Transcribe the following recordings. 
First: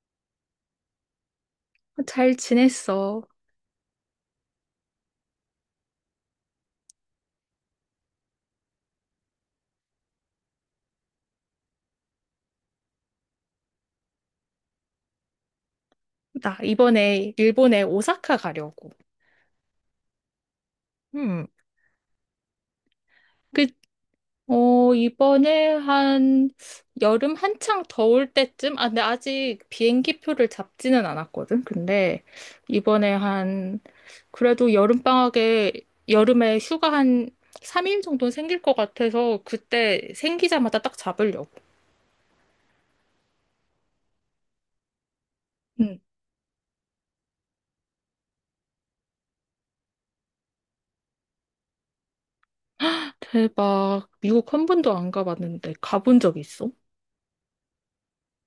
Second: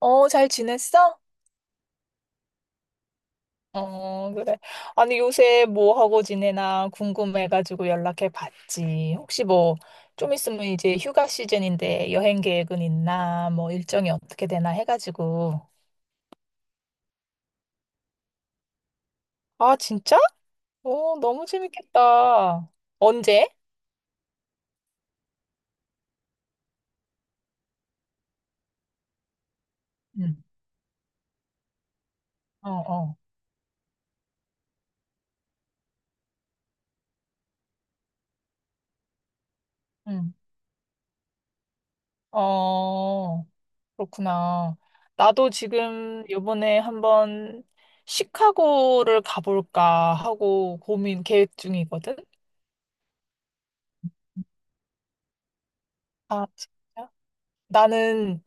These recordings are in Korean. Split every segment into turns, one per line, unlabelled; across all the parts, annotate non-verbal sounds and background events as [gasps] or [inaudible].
어, 잘 지냈어?
어, 잘 지냈어.
어, 그래. 아니, 요새 뭐 하고 지내나 궁금해가지고 연락해 봤지. 혹시 뭐, 좀 있으면 이제 휴가 시즌인데 여행 계획은 있나, 뭐 일정이 어떻게 되나 해가지고.
나 이번에 일본에 오사카 가려고.
아, 진짜? 어,
음.
너무 재밌겠다. 언제?
그, 어, 이번에 한 여름 한창 더울 때쯤? 아, 근데 아직 비행기
응.
표를 잡지는 않았거든.
어,
이번에
어.
한, 그래도 여름에 휴가 한 3일 정도 는 생길 것 같아서 그때
응.
생기자마자 딱 잡으려고.
어, 그렇구나. 나도
음.
지금 요번에 한번 시카고를 가볼까 하고 고민 계획 중이거든.
대박. 미국 한 번도 안 가봤는데 가본 적
아,
있어?
진짜? 나는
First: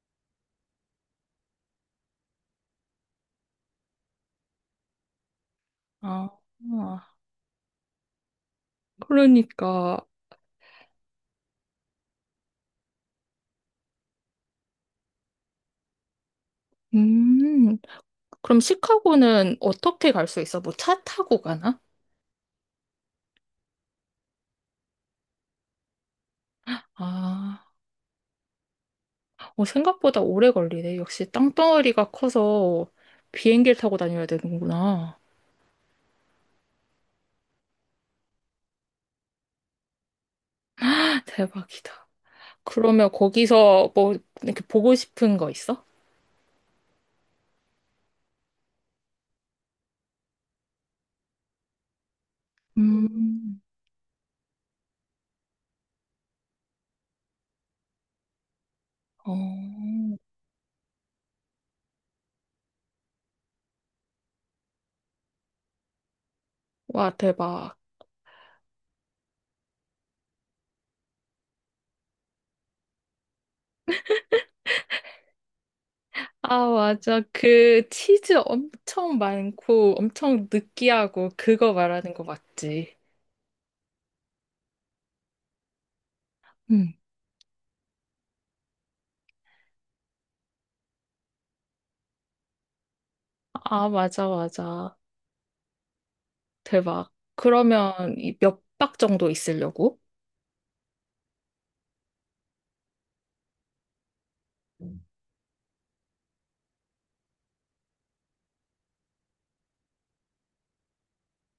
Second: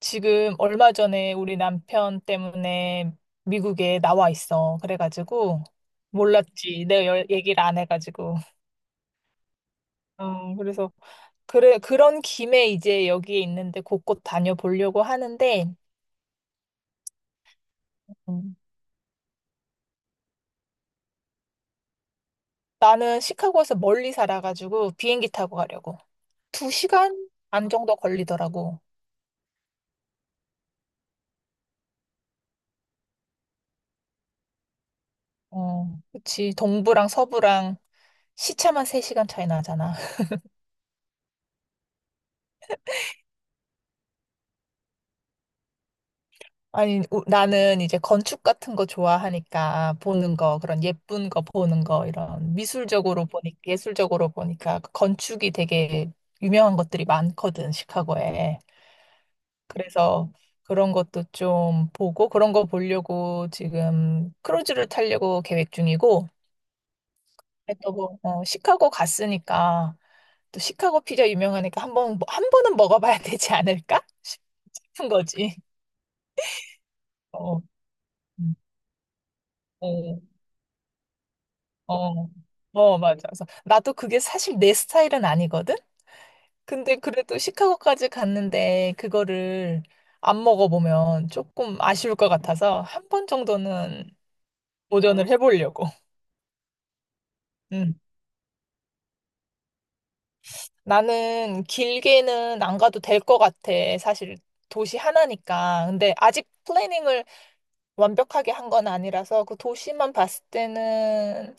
지금 얼마 전에 우리 남편 때문에 미국에 나와 있어. 그래가지고
아,
몰랐지. 내가
아.
얘기를 안 해가지고.
그러니까.
어, 그래서 그래 그런 김에 이제 여기에 있는데 곳곳 다녀보려고 하는데
음,
음,
그럼 시카고는 어떻게 갈 수 있어? 뭐 차 타고 가나?
나는 시카고에서 멀리 살아가지고 비행기 타고 가려고. 두 시간
아,
안 정도 걸리더라고.
어, 생각보다 오래 걸리네. 역시 땅덩어리가 커서 비행기를 타고 다녀야 되는구나. [gasps]
어, 그치. 동부랑 서부랑 시차만 세 시간 차이 나잖아.
[laughs] 대박이다. 그러면 거기서 뭐 이렇게 보고 싶은 거 있어?
아니, 나는 이제 건축 같은 거 좋아하니까 보는 거, 그런 예쁜 거 보는 거, 이런 미술적으로 보니,
음,
예술적으로 보니까 그 건축이 되게 유명한 것들이 많거든, 시카고에.
어,
그래서 그런 것도 좀 보고 그런 거 보려고 지금 크루즈를 타려고 계획 중이고,
와, 대박.
또 뭐, 어, 시카고 갔으니까 또 시카고 피자 유명하니까 한 번, 한 번은 먹어봐야 [laughs] 되지 않을까 싶은 거지.
아, 맞아.
어,
그 치즈
음,
엄청 많고
어.
엄청 느끼하고 그거 말하는 거
어,
맞지?
어, 맞아. 그래서 나도 그게 사실 내 스타일은 아니거든?
응.
근데 그래도 시카고까지 갔는데 그거를 안 먹어보면 조금 아쉬울 것 같아서 한 번
아,
정도는
맞아, 맞아.
도전을 해보려고.
대박. 그러면
음.
몇 박 정도 있으려고?
나는 길게는 안 가도 될 것 같아. 사실 도시 하나니까. 근데 아직 플래닝을 완벽하게 한 건 아니라서 그 도시만 봤을 때는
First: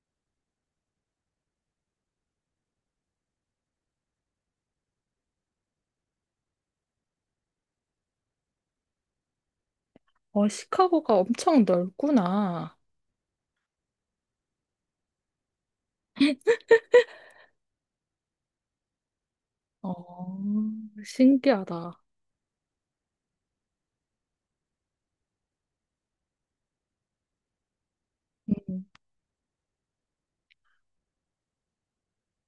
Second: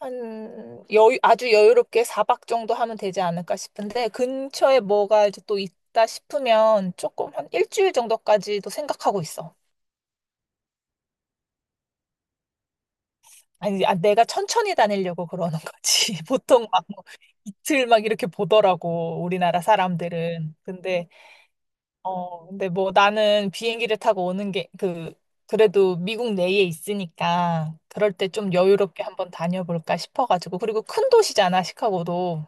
한 여유 아주 여유롭게 4박 정도 하면 되지 않을까 싶은데 근처에 뭐가 이제 또 있다 싶으면 조금 한 1주일 정도까지도 생각하고 있어.
어, 시카고가 엄청 넓구나.
아니, 아, 내가 천천히 다니려고 그러는 거지. [laughs] 보통 막뭐 이틀 막 이렇게 보더라고, 우리나라
어,
사람들은. 근데,
신기하다.
어, 근데 뭐 나는 비행기를 타고 오는 게, 그, 그래도 미국 내에 있으니까 그럴 때 좀
음,
여유롭게 한번 다녀볼까 싶어가지고. 그리고 큰 도시잖아, 시카고도.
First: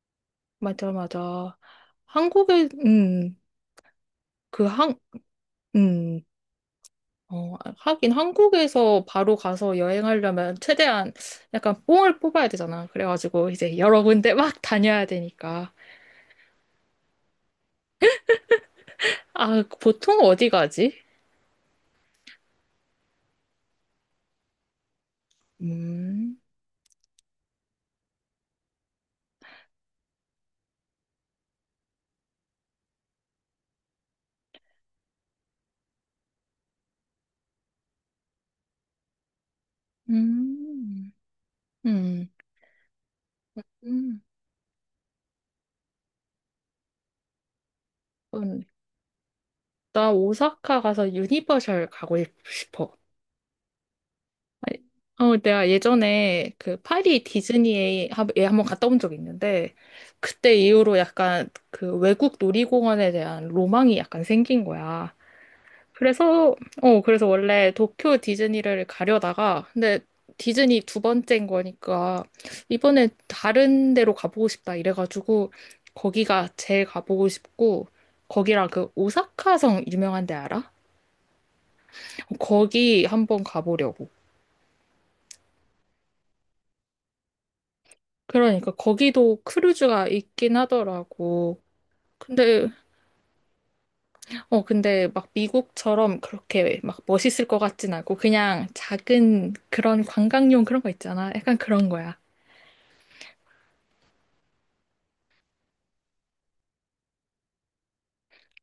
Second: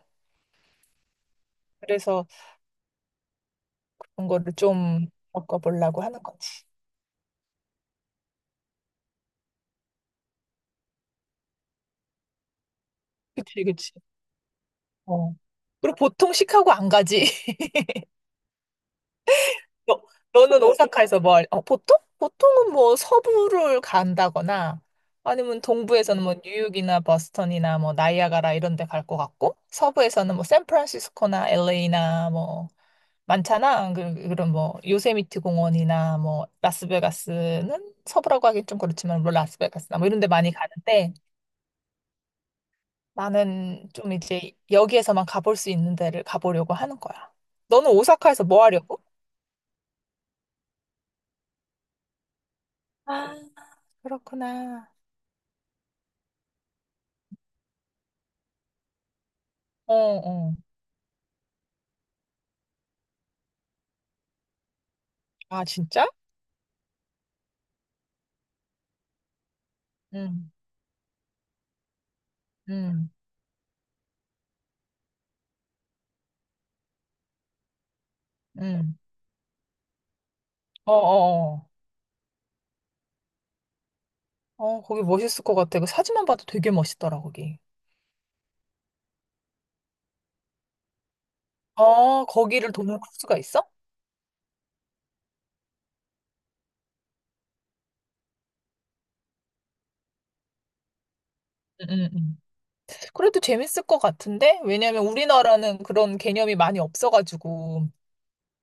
맞아, 맞아.
그래서
한국에, 음,
그런 거를
그 한,
좀 바꿔보려고
음,
하는 거지.
어, 하긴 한국에서 바로 가서 여행하려면 최대한 약간 뽕을 뽑아야 되잖아. 그래가지고
그치,
이제
그치.
여러 군데 [laughs] 막 다녀야
어.
되니까.
그리고 보통 시카고 안 가지. [laughs]
아,
너,
보통 어디
너는
가지?
오사카에서 뭘, 어, 보통? 보통은 뭐 서부를 간다거나 아니면 동부에서는 뭐
음,
뉴욕이나 버스턴이나 뭐 나이아가라 이런 데 갈 것 같고 서부에서는 뭐 샌프란시스코나 LA나 뭐 많잖아. 그, 그런 뭐 요세미티 공원이나 뭐 라스베가스는 서부라고 하긴 좀 그렇지만 뭐 라스베가스나 뭐 이런 데 많이
음,
가는데
음,
나는 좀 이제 여기에서만 가볼 수 있는 데를 가보려고 하는 거야. 너는 오사카에서
음.
뭐 하려고?
나 오사카 가서 유니버셜 가고 싶어.
아,
아니,
그렇구나.
어, 내가 예전에 그 파리 디즈니에 예, 한번 갔다 온 적이 있는데,
어,
그때
어.
이후로 약간 그 외국 놀이공원에 대한 로망이 약간 생긴 거야.
아, 진짜?
그래서, 그래서 원래 도쿄 디즈니를 가려다가, 근데
응,
디즈니 두 번째인 거니까, 이번에
응,
다른 데로 가보고 싶다 이래가지고, 거기가 제일 가보고 싶고, 거기랑 그
응.
오사카성 유명한 데 알아?
어, 어, 어.
거기 한번 가보려고.
어, 거기 멋있을 것 같아. 그 사진만 봐도 되게 멋있더라, 거기.
그러니까 거기도 크루즈가 있긴 하더라고.
어,
근데,
거기를 도는 코스가 있어?
어, 근데 막 미국처럼 그렇게 막 멋있을 것 같진 않고 그냥 작은 그런 관광용 그런 거 있잖아. 약간
응,
그런
응,
거야.
응. 그래도 재밌을 것 같은데? 왜냐면 우리나라는 그런 개념이 많이 없어가지고,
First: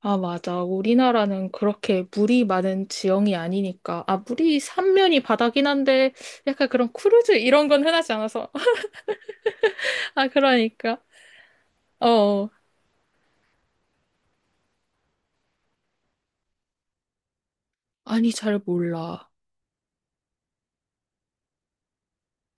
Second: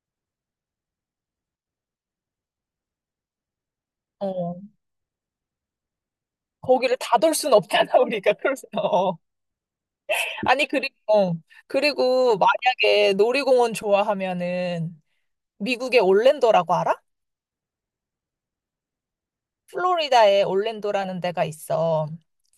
아, 맞아. 우리나라는 그렇게 물이 많은 지형이 아니니까. 아, 물이
어,
삼면이 바다긴 한데 약간 그런
거기를 다
크루즈
돌 순
이런 건
없잖아,
흔하지
우리가.
않아서.
그래서,
[laughs]
어.
아,
아니, 그리고,
그러니까.
어.
어,
그리고
어.
만약에 놀이공원 좋아하면은 미국의 올랜도라고 알아?
아니, 잘 몰라.
플로리다에 올랜도라는 데가 있어.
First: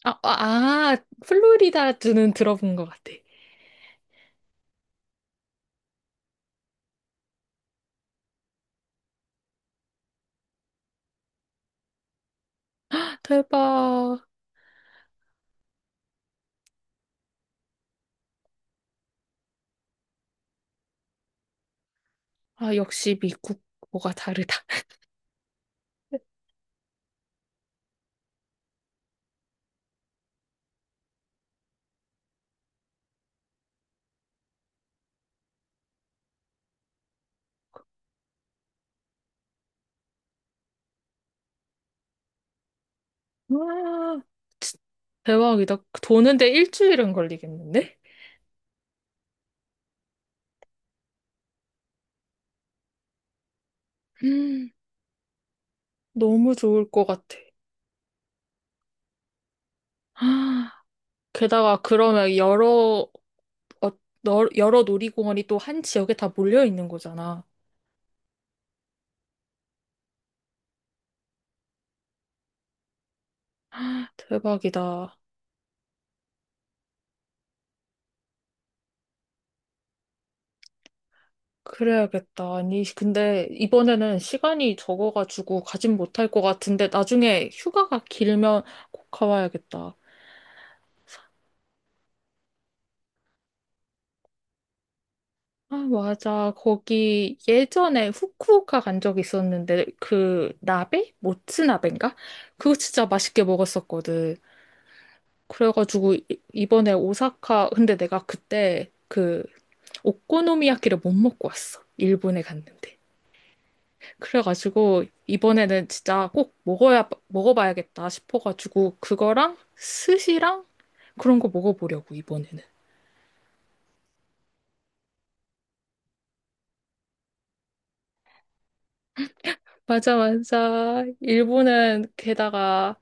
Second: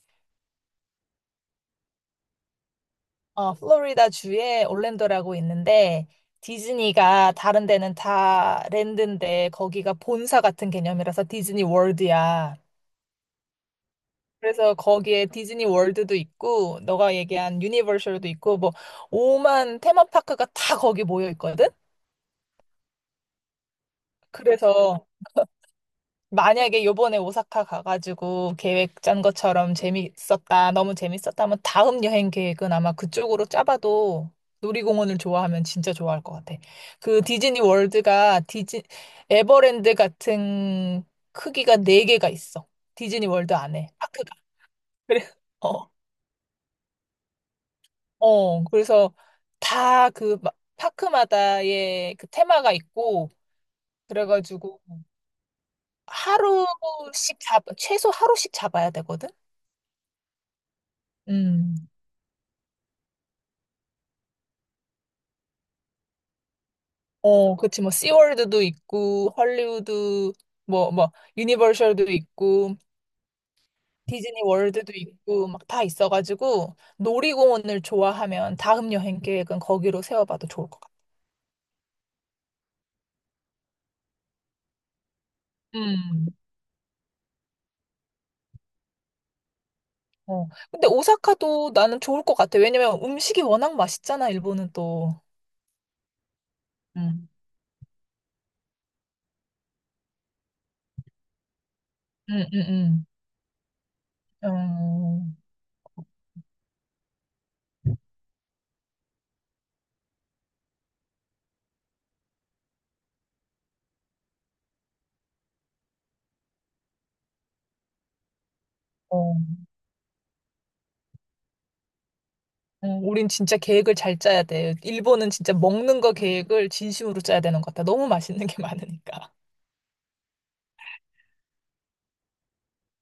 아, 아, 아, 플로리다주는 들어본 것 같아.
어, 플로리다 주에 올랜도라고 있는데 디즈니가 다른 데는 다 랜드인데 거기가 본사 같은 개념이라서 디즈니 월드야.
대박.
그래서 거기에 디즈니 월드도 있고 너가 얘기한 유니버셜도 있고 뭐 오만 테마파크가 다 거기 모여 있거든.
아, 역시 미국 뭐가 다르다.
그래서 만약에 요번에 오사카 가가지고 계획 짠 것처럼 재밌었다, 너무 재밌었다면 다음 여행 계획은 아마 그쪽으로 짜봐도 놀이공원을 좋아하면 진짜 좋아할 것 같아. 그 디즈니 월드가 디즈 에버랜드 같은 크기가 네개가 있어. 디즈니 월드 안에
와,
파크가.
진-
[laughs] 그래.
대박이다.
어.
도는데 일주일은 걸리겠는데?
어. 그래서 다 그 파크마다의 그 테마가 있고
음,
그래가지고
너무 좋을 것 같아.
하루씩 잡 최소 하루씩 잡아야 되거든.
아,
음.
게다가 그러면 어, 여러 놀이공원이 또 한 지역에 다 몰려 있는 거잖아.
어, 그치, 뭐, 씨월드도 있고, 헐리우드, 뭐, 유니버셜도 있고, 디즈니 월드도
대박이다.
있고, 막 다 있어가지고, 놀이공원을 좋아하면 다음 여행 계획은 거기로 세워봐도 좋을 것 같아.
그래야겠다. 아니, 근데 이번에는 시간이 적어가지고 가진
음.
못할 것 같은데 나중에 휴가가 길면 꼭 가봐야겠다.
어. 근데 오사카도 나는 좋을 것 같아. 왜냐면 음식이 워낙 맛있잖아, 일본은 또.
아, 맞아.
음.
거기 예전에 후쿠오카 간 적 있었는데, 그, 나베? 모츠나베인가?
음,
그거 진짜
음,
맛있게 먹었었거든.
음.
그래가지고, 이- 이번에 오사카, 근데 내가 그때 그, 오코노미야키를 못 먹고 왔어. 일본에 갔는데. 그래가지고, 이번에는 진짜 꼭 먹어봐야겠다 싶어가지고,
어,
그거랑
어.
스시랑 그런 거 먹어보려고, 이번에는.
어, 우린 진짜 계획을 잘 짜야 돼. 일본은 진짜 먹는 거 계획을 진심으로 짜야 되는 것 같아. 너무 맛있는 게 많으니까.
맞아, 맞아.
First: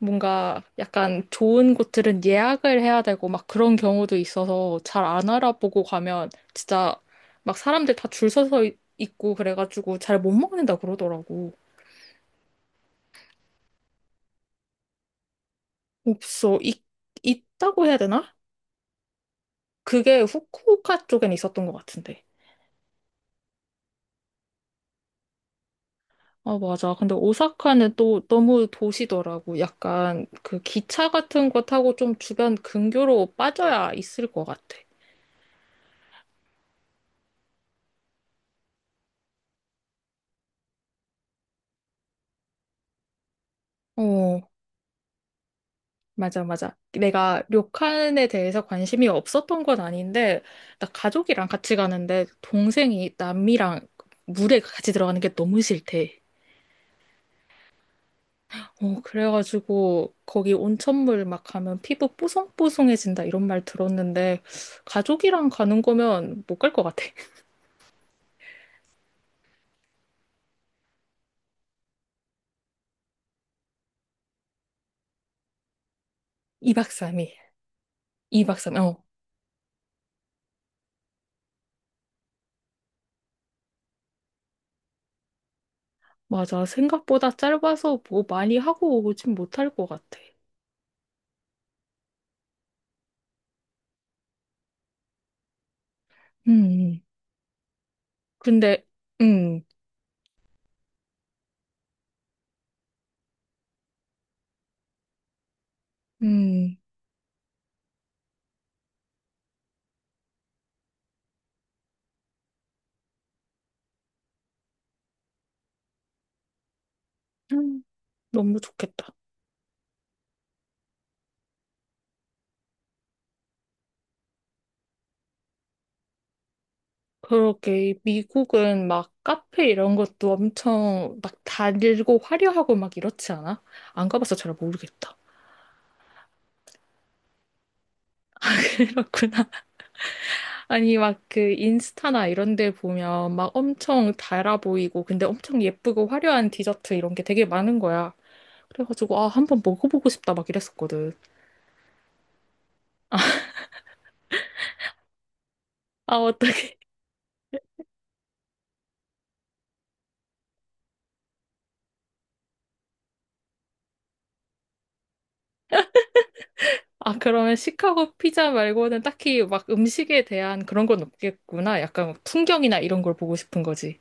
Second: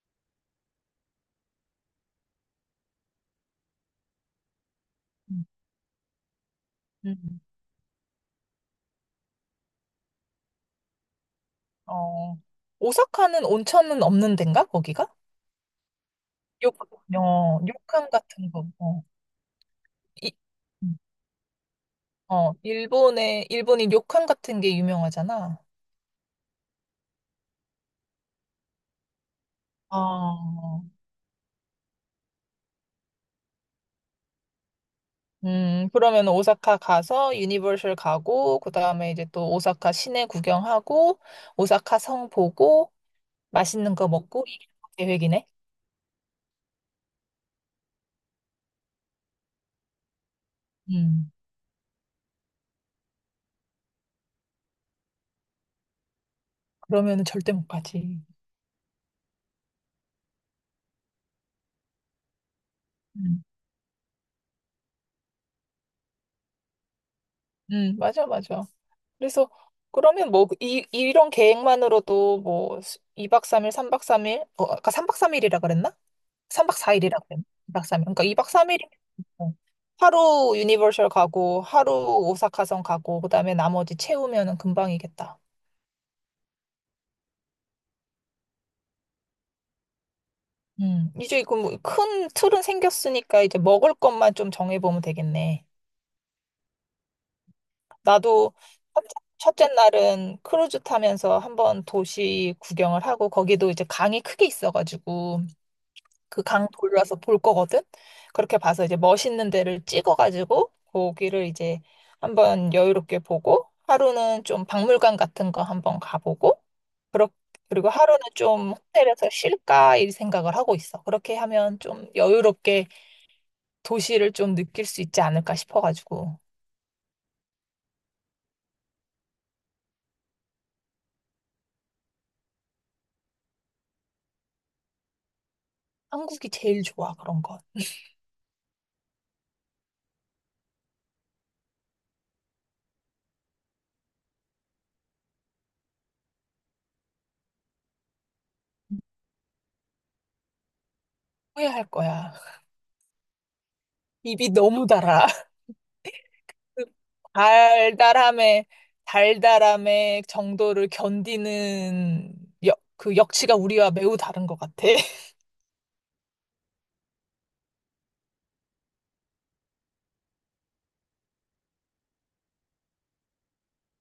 뭔가 약간 좋은 곳들은 예약을 해야 되고 막 그런 경우도 있어서 잘 안
음.
알아보고 가면 진짜
음.
막 사람들 다 줄 서서 있고 그래가지고 잘 못 먹는다 그러더라고.
어, 오사카는 온천은 없는 데인가, 거기가?
없어.
요- 어,
있다고 해야
료칸
되나?
같은 거. 어,
그게
이,
후쿠오카 쪽엔 있었던 것 같은데.
어, 일본이 료칸 같은 게 유명하잖아.
아, 맞아. 근데 오사카는 또 너무 도시더라고. 약간 그
어,
기차 같은 거 타고 좀 주변 근교로 빠져야 있을 것 같아.
그러면 오사카 가서 유니버셜 가고, 그 다음에 이제 또 오사카 시내 구경하고, 오사카 성 보고, 맛있는 거
어,
먹고, 이게 계획이네?
맞아, 맞아. 내가 료칸에 대해서 관심이 없었던 건 아닌데, 나
음,
가족이랑 같이 가는데, 동생이 남미랑 물에 같이 들어가는 게 너무 싫대.
그러면 절대 못 가지.
어, 그래가지고, 거기 온천물 막 가면 피부 뽀송뽀송해진다,
음,
이런 말 들었는데, 가족이랑 가는 거면 못 갈 것 같아. [laughs]
맞아, 맞아. 그래서 그러면 뭐 이런 계획만으로도 뭐 2박 3일, 3박 3일, 어, 아까 3박 3일이라 그랬나? 3박
2박
4일이라
3일.
그랬나? 이 박 삼일 그러니까 이박
2박
삼 일
3일.
이
어,
면 하루 유니버셜 가고 하루 오사카성 가고 그다음에 나머지 채우면은 금방이겠다.
맞아. 생각보다 짧아서 뭐 많이 하고 오진 못할 것 같아.
음. 이제 그 뭐 큰 틀은 생겼으니까 이제 먹을 것만 좀 정해보면 되겠네.
음,
나도
근데,
첫째
음,
첫째 날은 크루즈 타면서 한번 도시 구경을 하고 거기도 이제 강이 크게 있어가지고 그 강
음,
돌려서 볼 거거든. 그렇게 봐서 이제 멋있는 데를 찍어가지고 거기를 이제 한번 여유롭게 보고 하루는 좀 박물관 같은 거 한번 가보고 그렇
음.
그리고 하루는
너무
좀
좋겠다.
호텔에서 쉴까 이 생각을 하고 있어. 그렇게 하면 좀 여유롭게 도시를 좀 느낄 수 있지 않을까 싶어가지고.
그러게 미국은 막 카페 이런 것도 엄청 막 달고 화려하고 막 이렇지 않아? 안 가봐서 잘 모르겠다.
한국이 제일 좋아 그런 건.
[laughs] 그렇구나. 아니 막 그 인스타나 이런 데 보면 막 엄청 달아 보이고 근데 엄청 예쁘고 화려한 디저트 이런 게 되게 많은 거야. 그래가지고 아 한번 먹어보고 싶다 막 이랬었거든.
후회할 거야. 입이 너무 달아.
아 어떡해.
그 달달함의 달달함의 정도를 견디는 그 역치가 우리와 매우 다른 것 같아. [laughs]
[laughs] 아 그러면 시카고 피자 말고는 딱히 막 음식에 대한 그런 건 없겠구나. 약간 뭐 풍경이나 이런 걸 보고 싶은 거지.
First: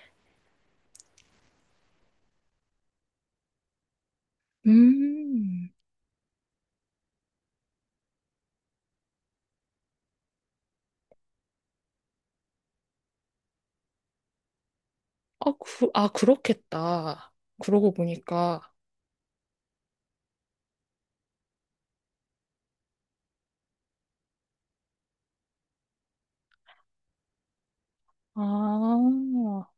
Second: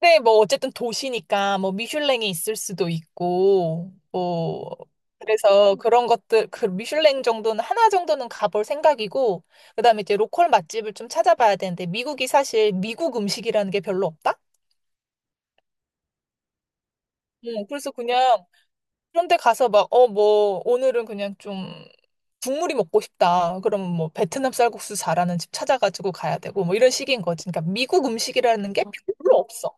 근데 뭐 어쨌든 도시니까 뭐 미슐랭이 있을 수도 있고 뭐
음.
그래서 그런 것들 그 미슐랭 정도는 하나 정도는 가볼 생각이고 그다음에 이제 로컬 맛집을 좀 찾아봐야 되는데 미국이 사실 미국 음식이라는 게 별로 없다.
아, 아, 그렇겠다.
응, 그래서
그러고
그냥
보니까.
그런데 가서 막, 어, 뭐, 오늘은 그냥 좀 국물이 먹고 싶다. 그러면 뭐, 베트남 쌀국수 잘하는 집 찾아가지고 가야 되고, 뭐, 이런 식인 거지. 그러니까 미국 음식이라는 게 별로
아,
없어.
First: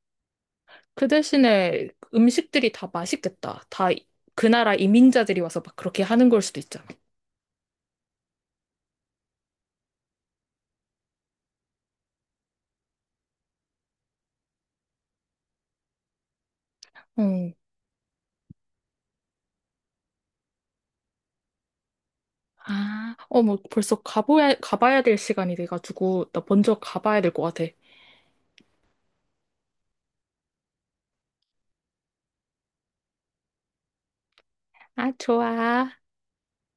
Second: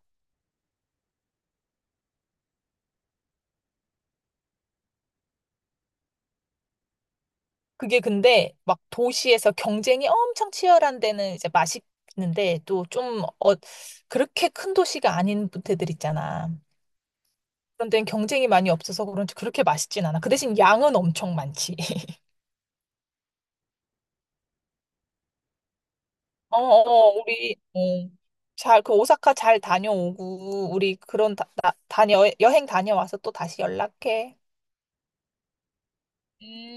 그 대신에 음식들이 다 맛있겠다. 다 그 나라 이민자들이 와서 막 그렇게 하는 걸 수도 있잖아.
그게 근데 막 도시에서 경쟁이 엄청 치열한 데는 이제 맛있는데, 또 좀, 어, 그렇게 큰 도시가 아닌 부대들 있잖아.
응.
그런 데는 경쟁이 많이 없어서 그런지 그렇게 맛있진 않아. 그 대신 양은 엄청 많지.
아, 어, 뭐 벌써 가봐야 될 시간이 돼가지고, 나
어,
먼저
어,
가봐야 될 것
우리,
같아.
어, 잘, 그 오사카 잘 다녀오고, 우리 그런 여행 다녀와서 또 다시 연락해.
아, 좋아.
음.